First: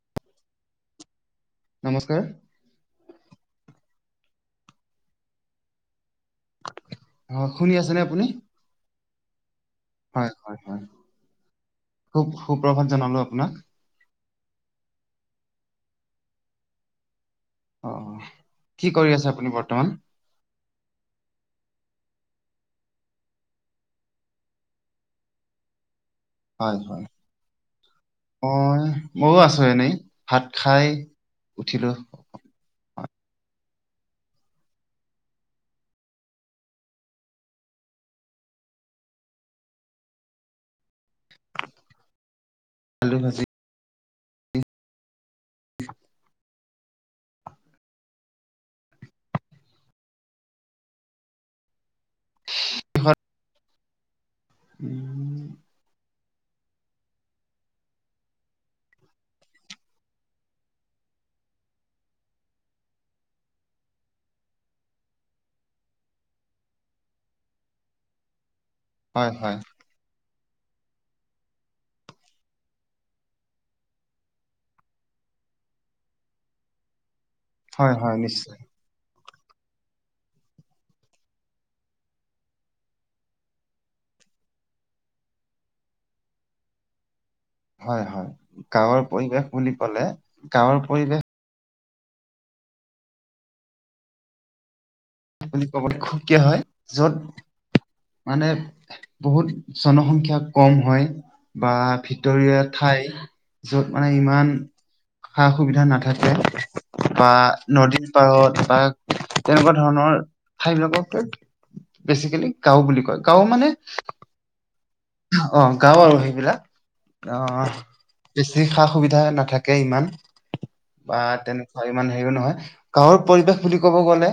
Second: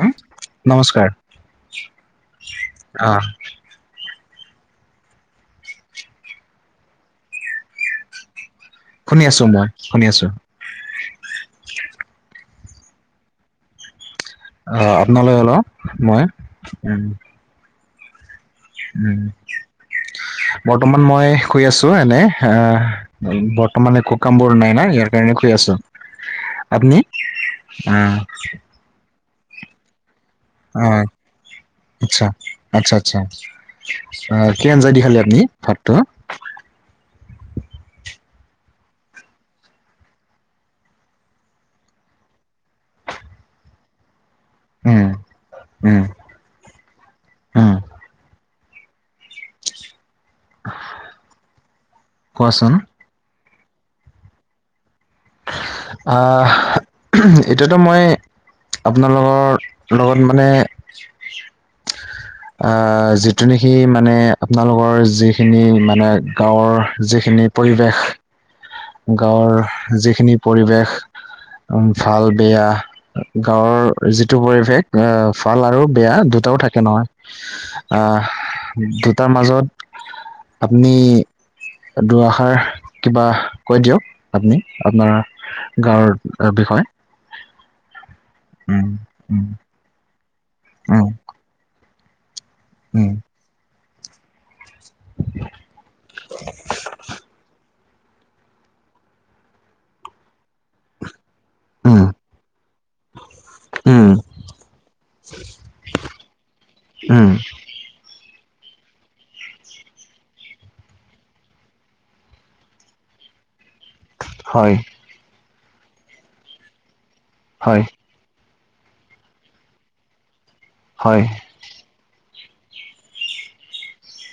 উম, নমস্কাৰ, নমস্কাৰ অ। অ', শুনি আছে নে আপুনি? শুনি আছো মই। শুনি আছো হয় হয়, খুব সুপ্ৰভাত জনালোঁ আপোনাক। অ, আপোনালৈ হলেও মই উ। অ', অ'। উম, বৰ্তমান মই শুই আছোঁ এনেই এ বৰ্তমান একো কামবোৰ নাই না, ইয়াৰ কাৰণে শুই আছোঁ। হয় আপনি, হয় উম। মইও আছোঁ এনেই। ভাত খাই অ', উঠিলো আচ্ছা আচ্ছা। হয়, চ্ছা, কি আঞ্জা দি খালে আপনি ভাতটো? আলু ভাজি। উম, উম, উম। কোৱাচোন। উম। আহ এতিয়াতো মই আপোনালোকৰ লগত মানে [unintelligible] আহ যিটো নেকি মানে, আপোনালোকৰ যিখিনি মানে, গাঁৱৰ যিখিনি পৰিৱেশ, হয় গাঁৱৰ হয় যিখিনি পৰিৱেশ উম ভাল বেয়া গাঁৱৰ যিটো পৰিৱেশ, অ, ভাল আৰু বেয়া দু টাও থাকে নহয়, হয় হয় আহ নিশ্চয় দু টাৰ মাজত আপুনি দুআষাৰ কিবা কৈ দিয়ক আপুনি, আপোনাৰ গাঁৱৰ বিষয়ে। হয় হয়, উম গাঁৱৰ উম পৰিৱেশ বুলি ক'লে গাঁৱৰ উম পৰিৱেশ উম। বুলি ক'বলৈ সুকীয়া হয়, য'ত মানে বহুত জনসংখ্যা কম হয়। বা উম ভিতৰীয়া ঠাই, য'ত মানে উম ইমান সা- সুবিধা নাথাকে উম, বা নদীৰ পাৰত বা তেনেকুৱা ধৰণৰ ঠাই বিলাকক বেচিকেলি গাওঁ বুলি কয় গাওঁ মানে হয় অ', গাওঁ আৰু সেইবিলাক অ' হয় বেছি সা -সুবিধা নাথাকে ইমান, বা হয় তেনেকুৱা ইমান হেৰিও নহয় গাঁৱৰ পৰিৱেশ বুলি ক'ব গ'লে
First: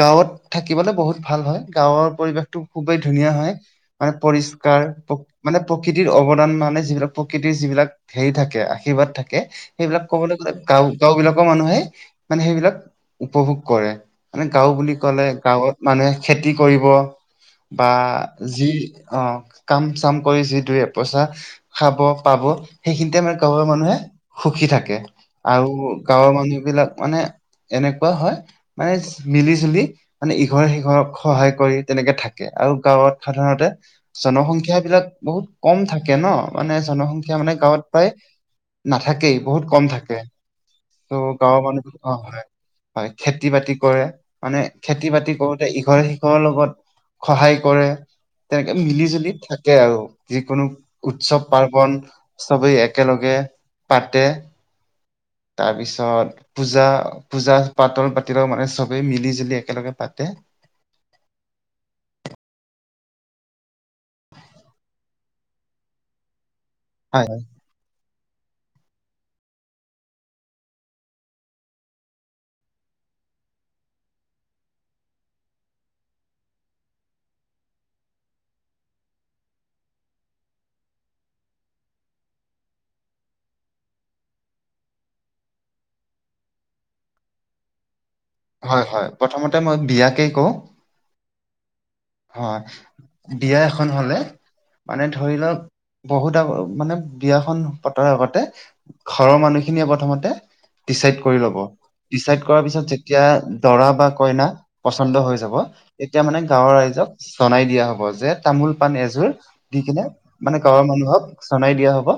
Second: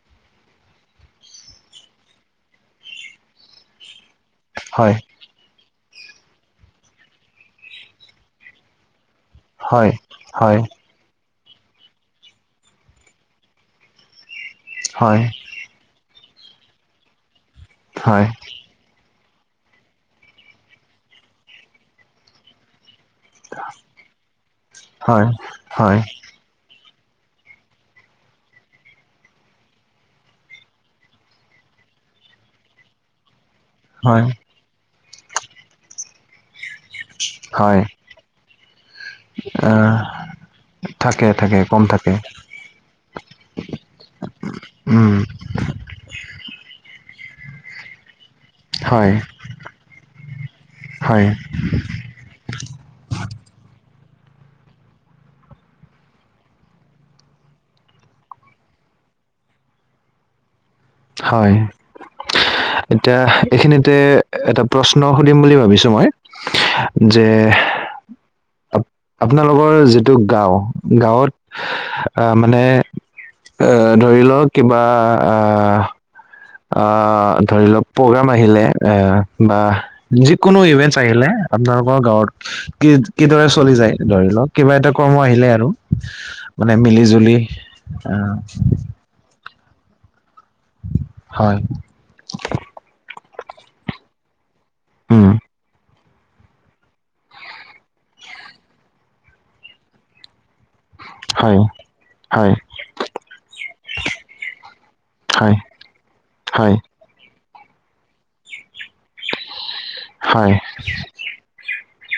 গাঁৱত থাকিবলৈ বহুত ভাল হয় গাঁৱৰ পৰিৱেশটো খুবেই ধুনীয়া হয় মানে পৰিচ ষ্কাৰ হয় মানে প্ৰকৃতিৰ অৱদান মানে যিবিলাক প্ৰকৃতিৰ যিবিলাক হেৰি থাকে আশীৰ্বাদ থাক কে হয় সেইবিলাক কবলে গ'লে হয় গাঁও গাও বিলাকৰ মানুহে মানে সেইবিলাক উপভোগ কৰে। মানে গাঁও বুলি হয় ক'লে গাঁৱত মানুহে খেতি কৰিব বা হয় যি অ', কাম চাম কৰি যি দুই পইচা খাব পাব সেইখিনিতে আমাৰ গাঁৱৰ মানুহে সুখী থাকে হয় আৰু হয় গাঁৱৰ মানুহ বিলাক মানে এনেকুৱা হয় মানে মিলি জুলি মানে ইঘৰ সিঘক সহায় কৰি তেনেকে থাকে। আৰু গাঁৱত সাধাৰণতে হয় জনসংখ্যা বিলাক বহুত কম থাকে ন মানে জনসংখ্যা মানে গাঁৱত হয় প্ৰায় নাথাকেই বহুত কম আহ, থাকে ত থাকে থাকে গাঁৱৰ কম মানুহ থাকে অ', হয়। হয় খেতি বাতি কৰে মানে খেতি উম, বাতি কৰোতে ইঘৰে সিঘৰ লগত সহায় কৰে তেনেকে মিলি হয় জুলি থাকে আৰু যিকোনো হয়, উৎসৱ পাৰ্বন চবেই একেলগে পাতে তাৰপিছত পূজা পূজা পাতল পাতিলেও মানে চবেই মিলি জুলি একেলগে পাতে হয় এতিয়া এইখিনিতে এটা প্ৰশ্ন সুধিম বুলি ভাবিছো মই যে হয় [unintelligible] আপ- আপোনালোকৰ যিটো গাঁও গাঁৱত অহ মানে এ ধৰি লওক কিবা আহ আ ধৰি লওক প্ৰগ্ৰাম আহিলে এ বা যিকোনো ইভেনচ্ আহিলে আপোনালোকৰ গাঁৱত কি কিদৰে চলি যায় ধৰি লওক কিবা এটা কৰ্ম আহিলে আৰু মানে মিলি জুলি আহ ত মই বিয়াকে কওঁ হয় হয় বিয়া এখন হলে মানে উম, ধৰি লওক বহুত আগৰ মানে বিয়াখন পতাৰ আগতে ঘৰৰ মানুহখিনিয়ে প্ৰথমতে ডিচাইড কৰি ল'ব হয় ডিচাইড হয় কৰাৰ পিছত যেতিয়া দৰা বা কইনা পচন্দ হৈ যাব হয় তেতিয়া মানে গাঁৱৰ হয় ৰাইজ জনাই দিয়া হব যে তামোল পাণ এযোৰ দি কিনে হয় মানে গাঁৱৰ মানুহক জনাই দিয়া হব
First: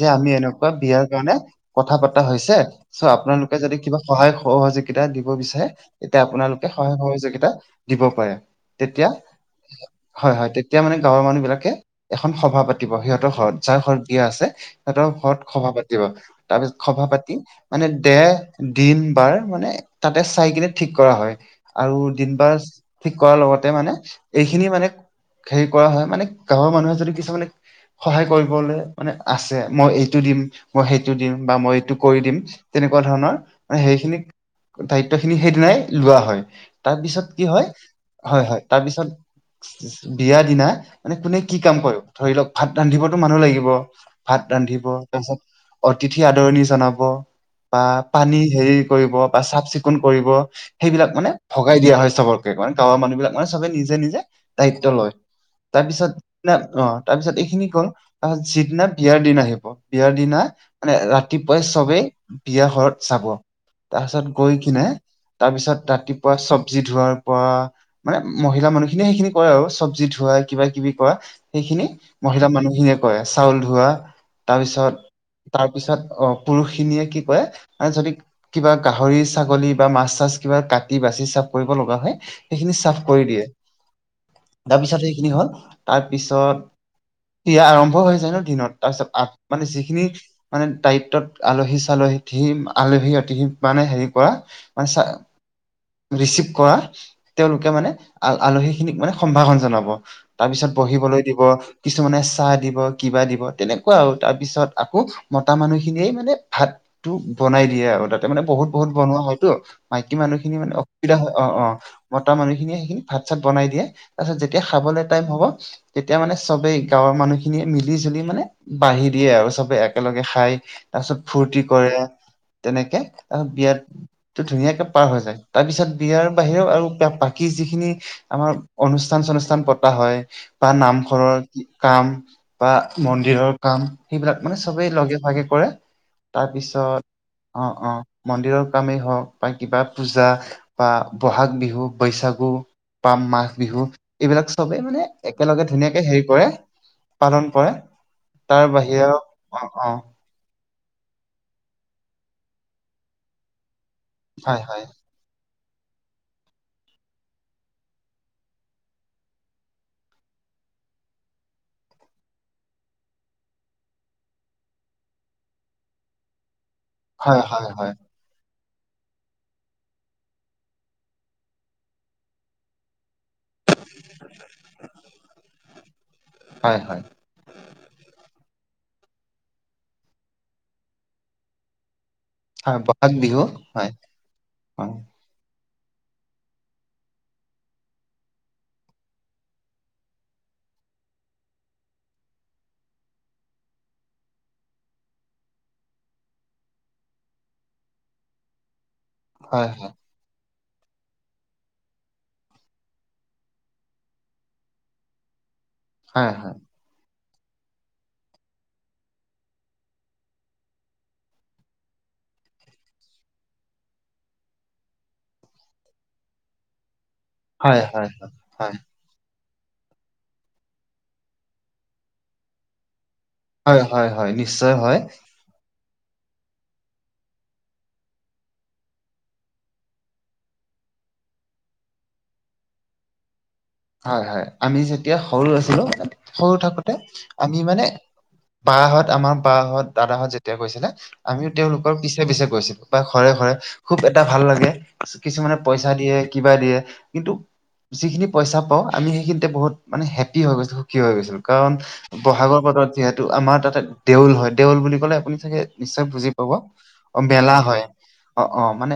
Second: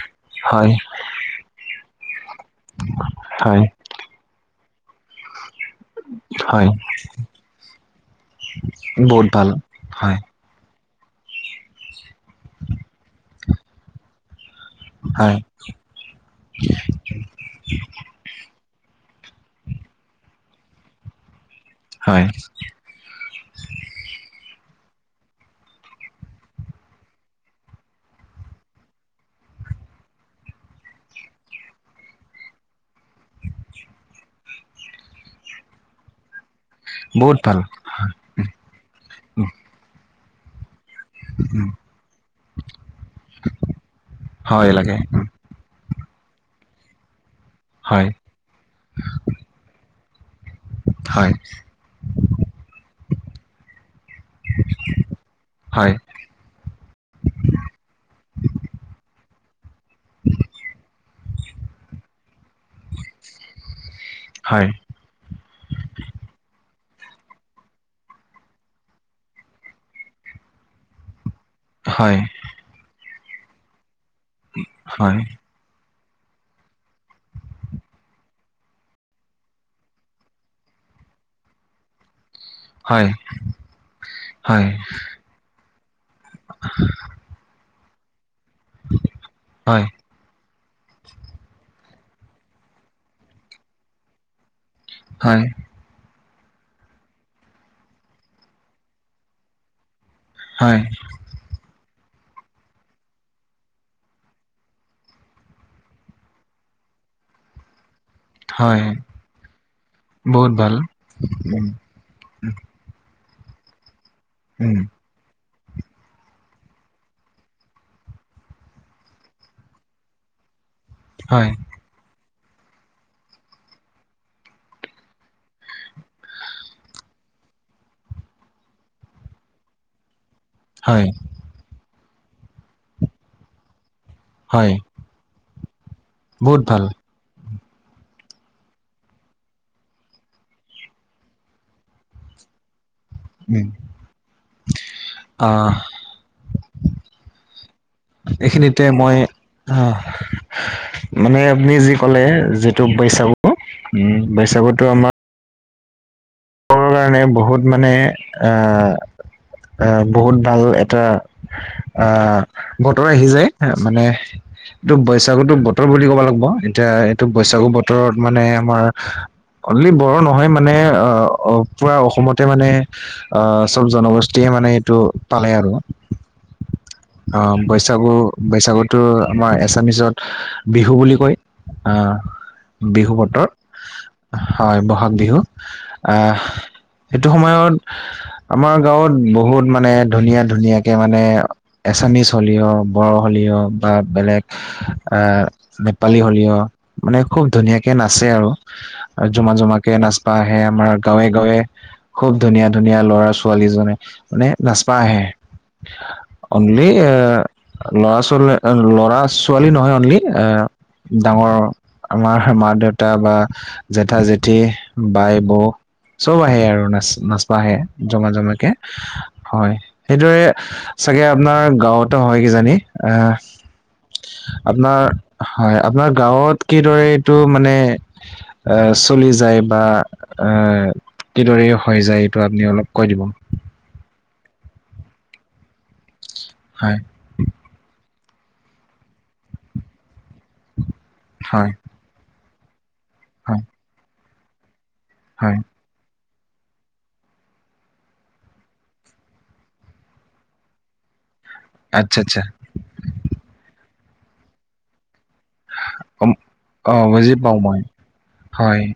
যে আমি হয় এনেকুৱা হয় বিয়াৰ কাৰণে কথা পাত হৈছে চ' আপোনালোকে হয় যদি কিবা সহায় সহযোগিতা দিব বিচাৰে এতিয়া আপোনালোকে হয় সহায় সহযোগিতা দিব পাৰে তেতিয়া বহুত ভাল হয় এতিয়া মানে গাঁৱৰ মানুহ বিলাকে এখন সভা পাতিব সিহঁতৰ ঘৰত যাৰ ঘৰত বিয়া আছে সিহতৰ হয় ঘৰত সভা পাতিব তাৰপিছত সভা পাতি মানে দেহ দিন বাৰ মানে তাতে চাই কিনে ঠিক কৰা হয় আৰু হয় দিন বাৰ ঠিক কৰাৰ লগতে মানে এইখিনি মানে হেৰি কৰা হয় মানে গাঁৱৰ মানুহে যদি কিছুমানে সহায় কৰিবলে মানে আছে মই এইটো দিম মই সেইটো দিম বা মই এইটো কৰি দিম তেনেকুৱা ধৰণৰ সেইখিনি দায়িত্ব খিনি সেইদিনাই লোৱা হয় তাৰপিছত বহুত কি ভাল হয় হয় হয় তাৰপিছত বিয়া দিনা মানে কোনে কি কাম কৰে ধৰি লওক ভাত ৰান্ধিবতো মানুহ লাগিব ভাত হয় ৰান্ধিব লাগে তাৰপিছত তিথি আদৰণি জনাব বা হয় পানী হেৰি কৰিব বা চাফ চিকুণ কৰিব সেইবিলাক মানে হয় ভগাই দিয়া হয় চবকে মানে গাঁৱৰ মানুহ বিলাক মানে চবে নিজে নিজে দায়িত্ব লয় হয় তাৰপিছত না অ তাৰপিছত এইখিনি গল তাপিছত যিদিনা বিয়াৰ দিন আহিব বিয়াৰ দিনা মানে ৰাতিপুৱাই চবেই বিয়া ঘৰত চাব তাৰপিছত গৈ হয় কিনে তাৰপিছত ৰাতিপুৱা চব চবজি ধোৱাৰ পৰা মানে মহিলা মানুহখিনিয়ে সেইখিনি কৰে আৰু চব্জি ধোৱা কিবা কিবি কৰা। সেইখিনি হয় মহিলা মানুহখিনিয়ে কৰে। চাউল ধোৱা তাৰ পিছত হয় তাৰ পিছত অ', পুৰুষ খিনিয়ে কি কৰে যদি কিবা গাহৰি ছাগলী বা মাছ চাছ কিবা কাটি বা চাফ কৰিব লগা হয় সেইখিনি চাফ হয় কৰি দিয়ে। হয় তাৰপিছত সেইখিনি হ'ল তাৰ পিছত বিয়া আৰম্ভও হৈ যায় ন দিনত তাৰপিছত আ মানে হয় যিখিনি মানে দায়িত্বত আলহী চালহী আলহী অতিহি মানে হেৰি কৰা মান হয় ৰিচিভ কৰা তেওঁলোকে মানে আ আলহীখিনিক মানে সম্ভাসন জনাব তাৰপিছত হয় বহিবলৈ দিব। কিছুমানে চাহ দিব কিবা দিব তেনেকুৱা আৰু তাৰ পিছত আকৌ মতা মানুহখিনিয়ে মানে ভাত তটো বনাই দিয়ে আৰু। তাতে মানে বহুত হয় বহুত বনোৱা হয়তটো মাইকী বহুত মানুহখিনি মানে ভাল অসুবিধা হয় অ' উম অ' মতা মানুহখিনিয়ে সেইখিনি ভাত চাত বনাই দিয়ে তাৰপিছত যেতিয়া উম খাবলৈ টাইম হ'ব তেতিয়া মানে চবেই গাঁৱৰ মানুহখিনিয়ে মিলি জুলি মানে বঢ়ি দিয়ে আৰু চবে একেলগে খাই। তাৰ পিছত হয় ফূৰ্তি কৰে। তেনেকে তাৰ বিয়াতো ধুনীয়াকে পাৰ হৈ যায় তাৰ পিছত বিয়াৰ বাহিৰেও আৰু বাকী যিখিনি আমাৰ অনুষ্ঠান চনুষ্ঠান পতা হয় বা হয় নামঘৰৰ কাম বা মন্দিৰৰ কাম সেইবিলাক মানে হয় চবেই লগে ভাগে কৰে। বহুত ভাল তাৰপিছত অ', অ' মন্দিৰৰ কামেই হওক বা কিবা পূজা বা বহাগ বিহু বৈশাগু। পাম মাঘ উম বিহু এইবিলাক চবে মানে একেলগে আহ ধুনীয়াকে হেৰি কৰে পালন কৰে। তাৰ এইখিনিতে বাহিৰেও মই অ অ মানে আপুনি যি কলে যিটো বৈচাগু। উম, হয় হয় বৈশাগুটো আমাৰ কাৰণে বহুত মানে এ আহ বহুত ভাল এটা আহ বতৰ আহি যায় মানে এইটো বৈশাাগতো বতৰ বুলি ক'ব লাগিব। এতিয়া এইটো হয় হয় বৈশাাগু হয় বতৰত মানে আমাৰ অনলি বড়ো নহয় মানে অ' অ', পুৰা অসমতে মানে আহ চব জনগোষ্ঠীয়ে মানে এইটো পালে আৰু। হয় হয় অ', বৈশাগু। বৈশাগুতো আমাৰ এছামিচত বিহু বুলি কয় আহ। হয় বহাগ বিহু বতৰ হয় হয় বহাগ বিহু আহ। সেইটো সময়ত আমাৰ গাঁৱত বহুত মানে ধুনীয়া ধুনীয়াকে মানে এছামিছ হলেও বড়ো হ'লেও বা বেলেগ এ নেপালী হলেও মানে খুব ধুনীয়াকে নাচে আৰু জোমা হয়, জোমাকে হয়, নাচপা আহে আমাৰ গাঁৱে গাঁৱে খুব ধুনীয়া ধুনীয়া ল'ৰা ছোৱালী জনে মানে নাচপা আহে। হয়, হয়, অনলি। ল'ৰা ছোৱালী ল'ৰা ছোৱালী নহয় অনলি এ ডাঙৰ আমাৰ মা দেউতা বা জেঠা জেঠি বাই বৌ চব আহে আৰু নাচ নাচব আহে হয়, জমা জমাকে হয়, হয় সেইদৰে চাগে আপোনাৰ গাঁৱতো হয় কিজানি এ হয়, হয়, হয় নিশ্চয় হয়, আপোনাৰ হয়। আপোনাৰ গাঁৱত কিদৰে এইটো মানে এ চলি যায় বা আহ কিদৰে হৈ যায় এইটো আপুনি অলপ কৈ দিব। হয় হয় আমি যেতিয়া সৰু আছিলো সৰু থাকোতে হয় আমি মানে বাহত আমাৰ বাাহঁত দাদাহত যেতিয়া গৈছিলে আমিও হয় তেওঁওলোকৰ পিছে পিছে গৈছিলো। বা ঘৰে ঘৰে হয় খুব এটা ভাল লাগে কিছুমানে হয় পইচা দিয়ে। কিবা দিয়ে কিন্তু যিখিনি পইচা পাওঁমি সেইখিনিতে বহু মান হেপী হৈ গৈচো সখী হৈ গৈছিলো কাৰণ আচ্ছা আচ্ছা ব'হাগৰ বাটত যিহেতু আমাৰ তাতে দেউল হয় দেউল বুলি ক'লে আপুনি, টাকে নিশ্চয় বুজি অম, পাব অ বুজি বেলা পাওঁ মই হয় অ-অ হয় মানে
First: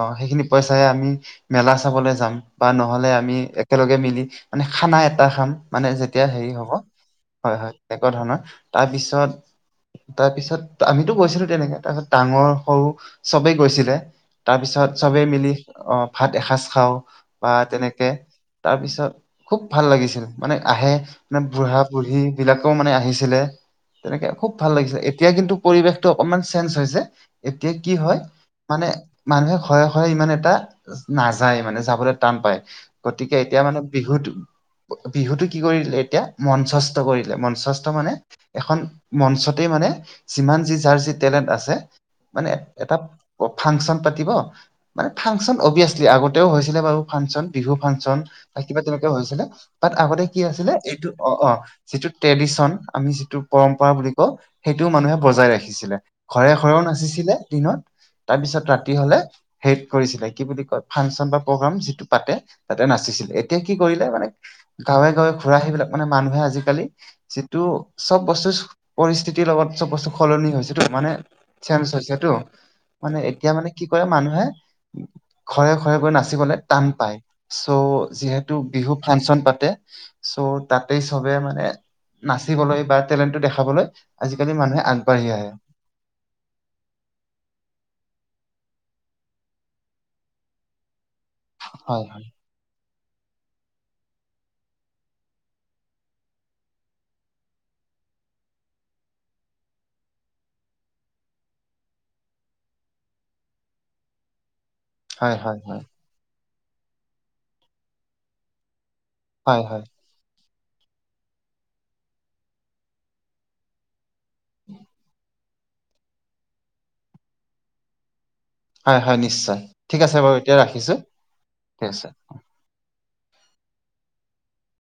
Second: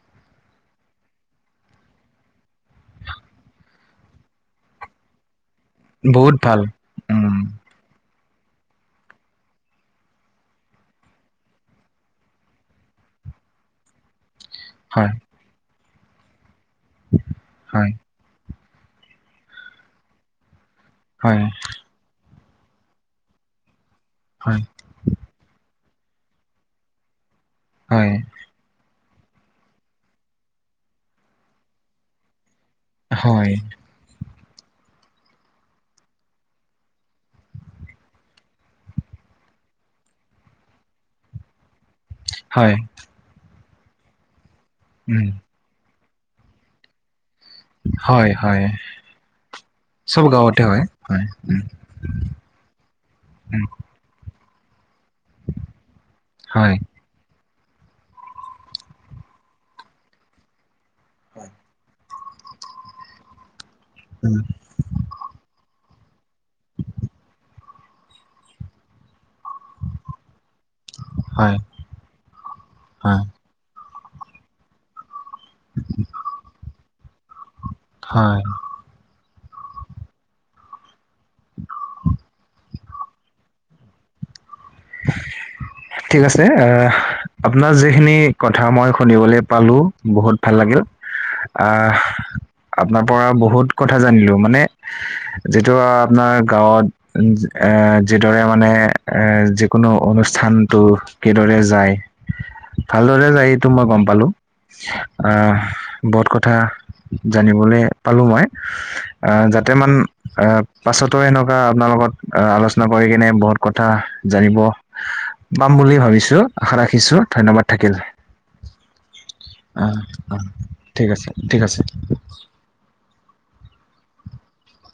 অ' সেইখিনি পইচাই আমি মেলা চাবলৈ যাম বা নহলে আমি একেলগে মিলি মানে খানা এটা খাম মানে যেতিয়া বহুত হেৰি ভাল হ'ব উম হয়-হয়। তেনেকুৱা ধৰণৰ তাৰ পিছত তাৰপিছত আমিতো গৈছিলো তেনেকে তাৰ পিছত ডাঙৰ সৰু চবেই গৈছিলে তাৰ পিছত হয় চবেই মিলি আহ ভাত এসাঁজ খাওঁ বা হয় তেনেকে, তাৰপিছত খুব ভাল লাগিছিল মানে আহে মানে হয় বুঢ়া বুঢ়ি বিলাকও মানে আহিছিলে তেনেকে খুব হয় ভাল লাগিছিল এতিয়া কিন্তু পৰিৱেশতটো অকমান চেঞ্জ হৈছে এতিয়া কি হয় মানে। মানুহে ঘৰে ঘৰে ইমান এটা নাযায় মানে যাবলৈ টান পায়। গতিকে হয় এতিয়া মানে বিহুত। বিহুতটো কি কৰিলে এতিয়া মঞ্চস্থ কৰিলে মঞ্চস্থ মানে এখন মঞ্চত মানে যিমান যি যাৰ যি তেলেট আছে। মানে হয় এটা ফাংচন পাতিব মানে উম ফাংচন অভিয়াচ আগতেও হৈছিলে বাৰু ফাংচন বিহু ফাংচন। হয় বা হয় কিবা তেনেকা হৈছিলে বাত চব আগতে কি গাঁৱতে আছিলে হয় এইটো হয় অ অ উম যিটো ট্ৰেডিশন আমি যিটো, উম পৰম্পৰা বুলি ক সেইটোও মানুহে বজাই ৰাখিছিলে ঘৰে হয় ঘৰেও নাচিছিলে। ত তাৰপিছত ৰাতি হলে হে কৰিছিলে কি বুলি কয় ফাংচন বা প্ৰগ্ৰ যিটো। পাতে তাতে নাচিছিলে এতিয়া কি কৰিলে মানে উম গাঁৱে গাঁৱে ঘুৰা আহে ইবিলাক, মানে মানুহে আজিকালি যিটো চব বস্তু পৰিস্থিতি। লগত চব বস্তু সলনি হৈছেটো মানে হয় চেজ হৈছেটো মানে হয় এতিয়া মানে কি। মানুহে ঘৰে ঘৰে গৈ নাচিবলে টান পায় চ' হয় যিহেতু বিহু ফাংচন পাতে চ' তাতেই চবে মানে নাচিবলে বা টেলেণ্টটো দেখাবলৈ আজি। ঠিক আছে আহ আপোনাৰ যিখিনি কথা মই শুনিবলৈ পালো বহুত ভাল লাগিল অহ, হয় আপোনাৰ পৰা বহুত কথা জানিলো মানে যিটো আপোনাৰ গাঁৱত। যি দৰে মানে এ কোনো অনুষ্ঠানতটো কিদৰে যায় ভালদৰে যায় এইটো মই গম পালো হয় আহ হয় হয় হয় বহুত কথা জানিবলৈ পালো মই হয় যাতে হয় মান পাছতো এনেকুৱা আপোনালোকত আহ আলোচনা কৰি কেনে বহুত কথা জানিব। পাম বুলি ভাবিছো আশা ৰাখিছো ধন্যবাদ থাকিল। হয় হয় নিশ্চয় ঠিক আছে বাৰু আহ এতিয়া ৰাখিছো ঠিক আছে ঠিক আছে।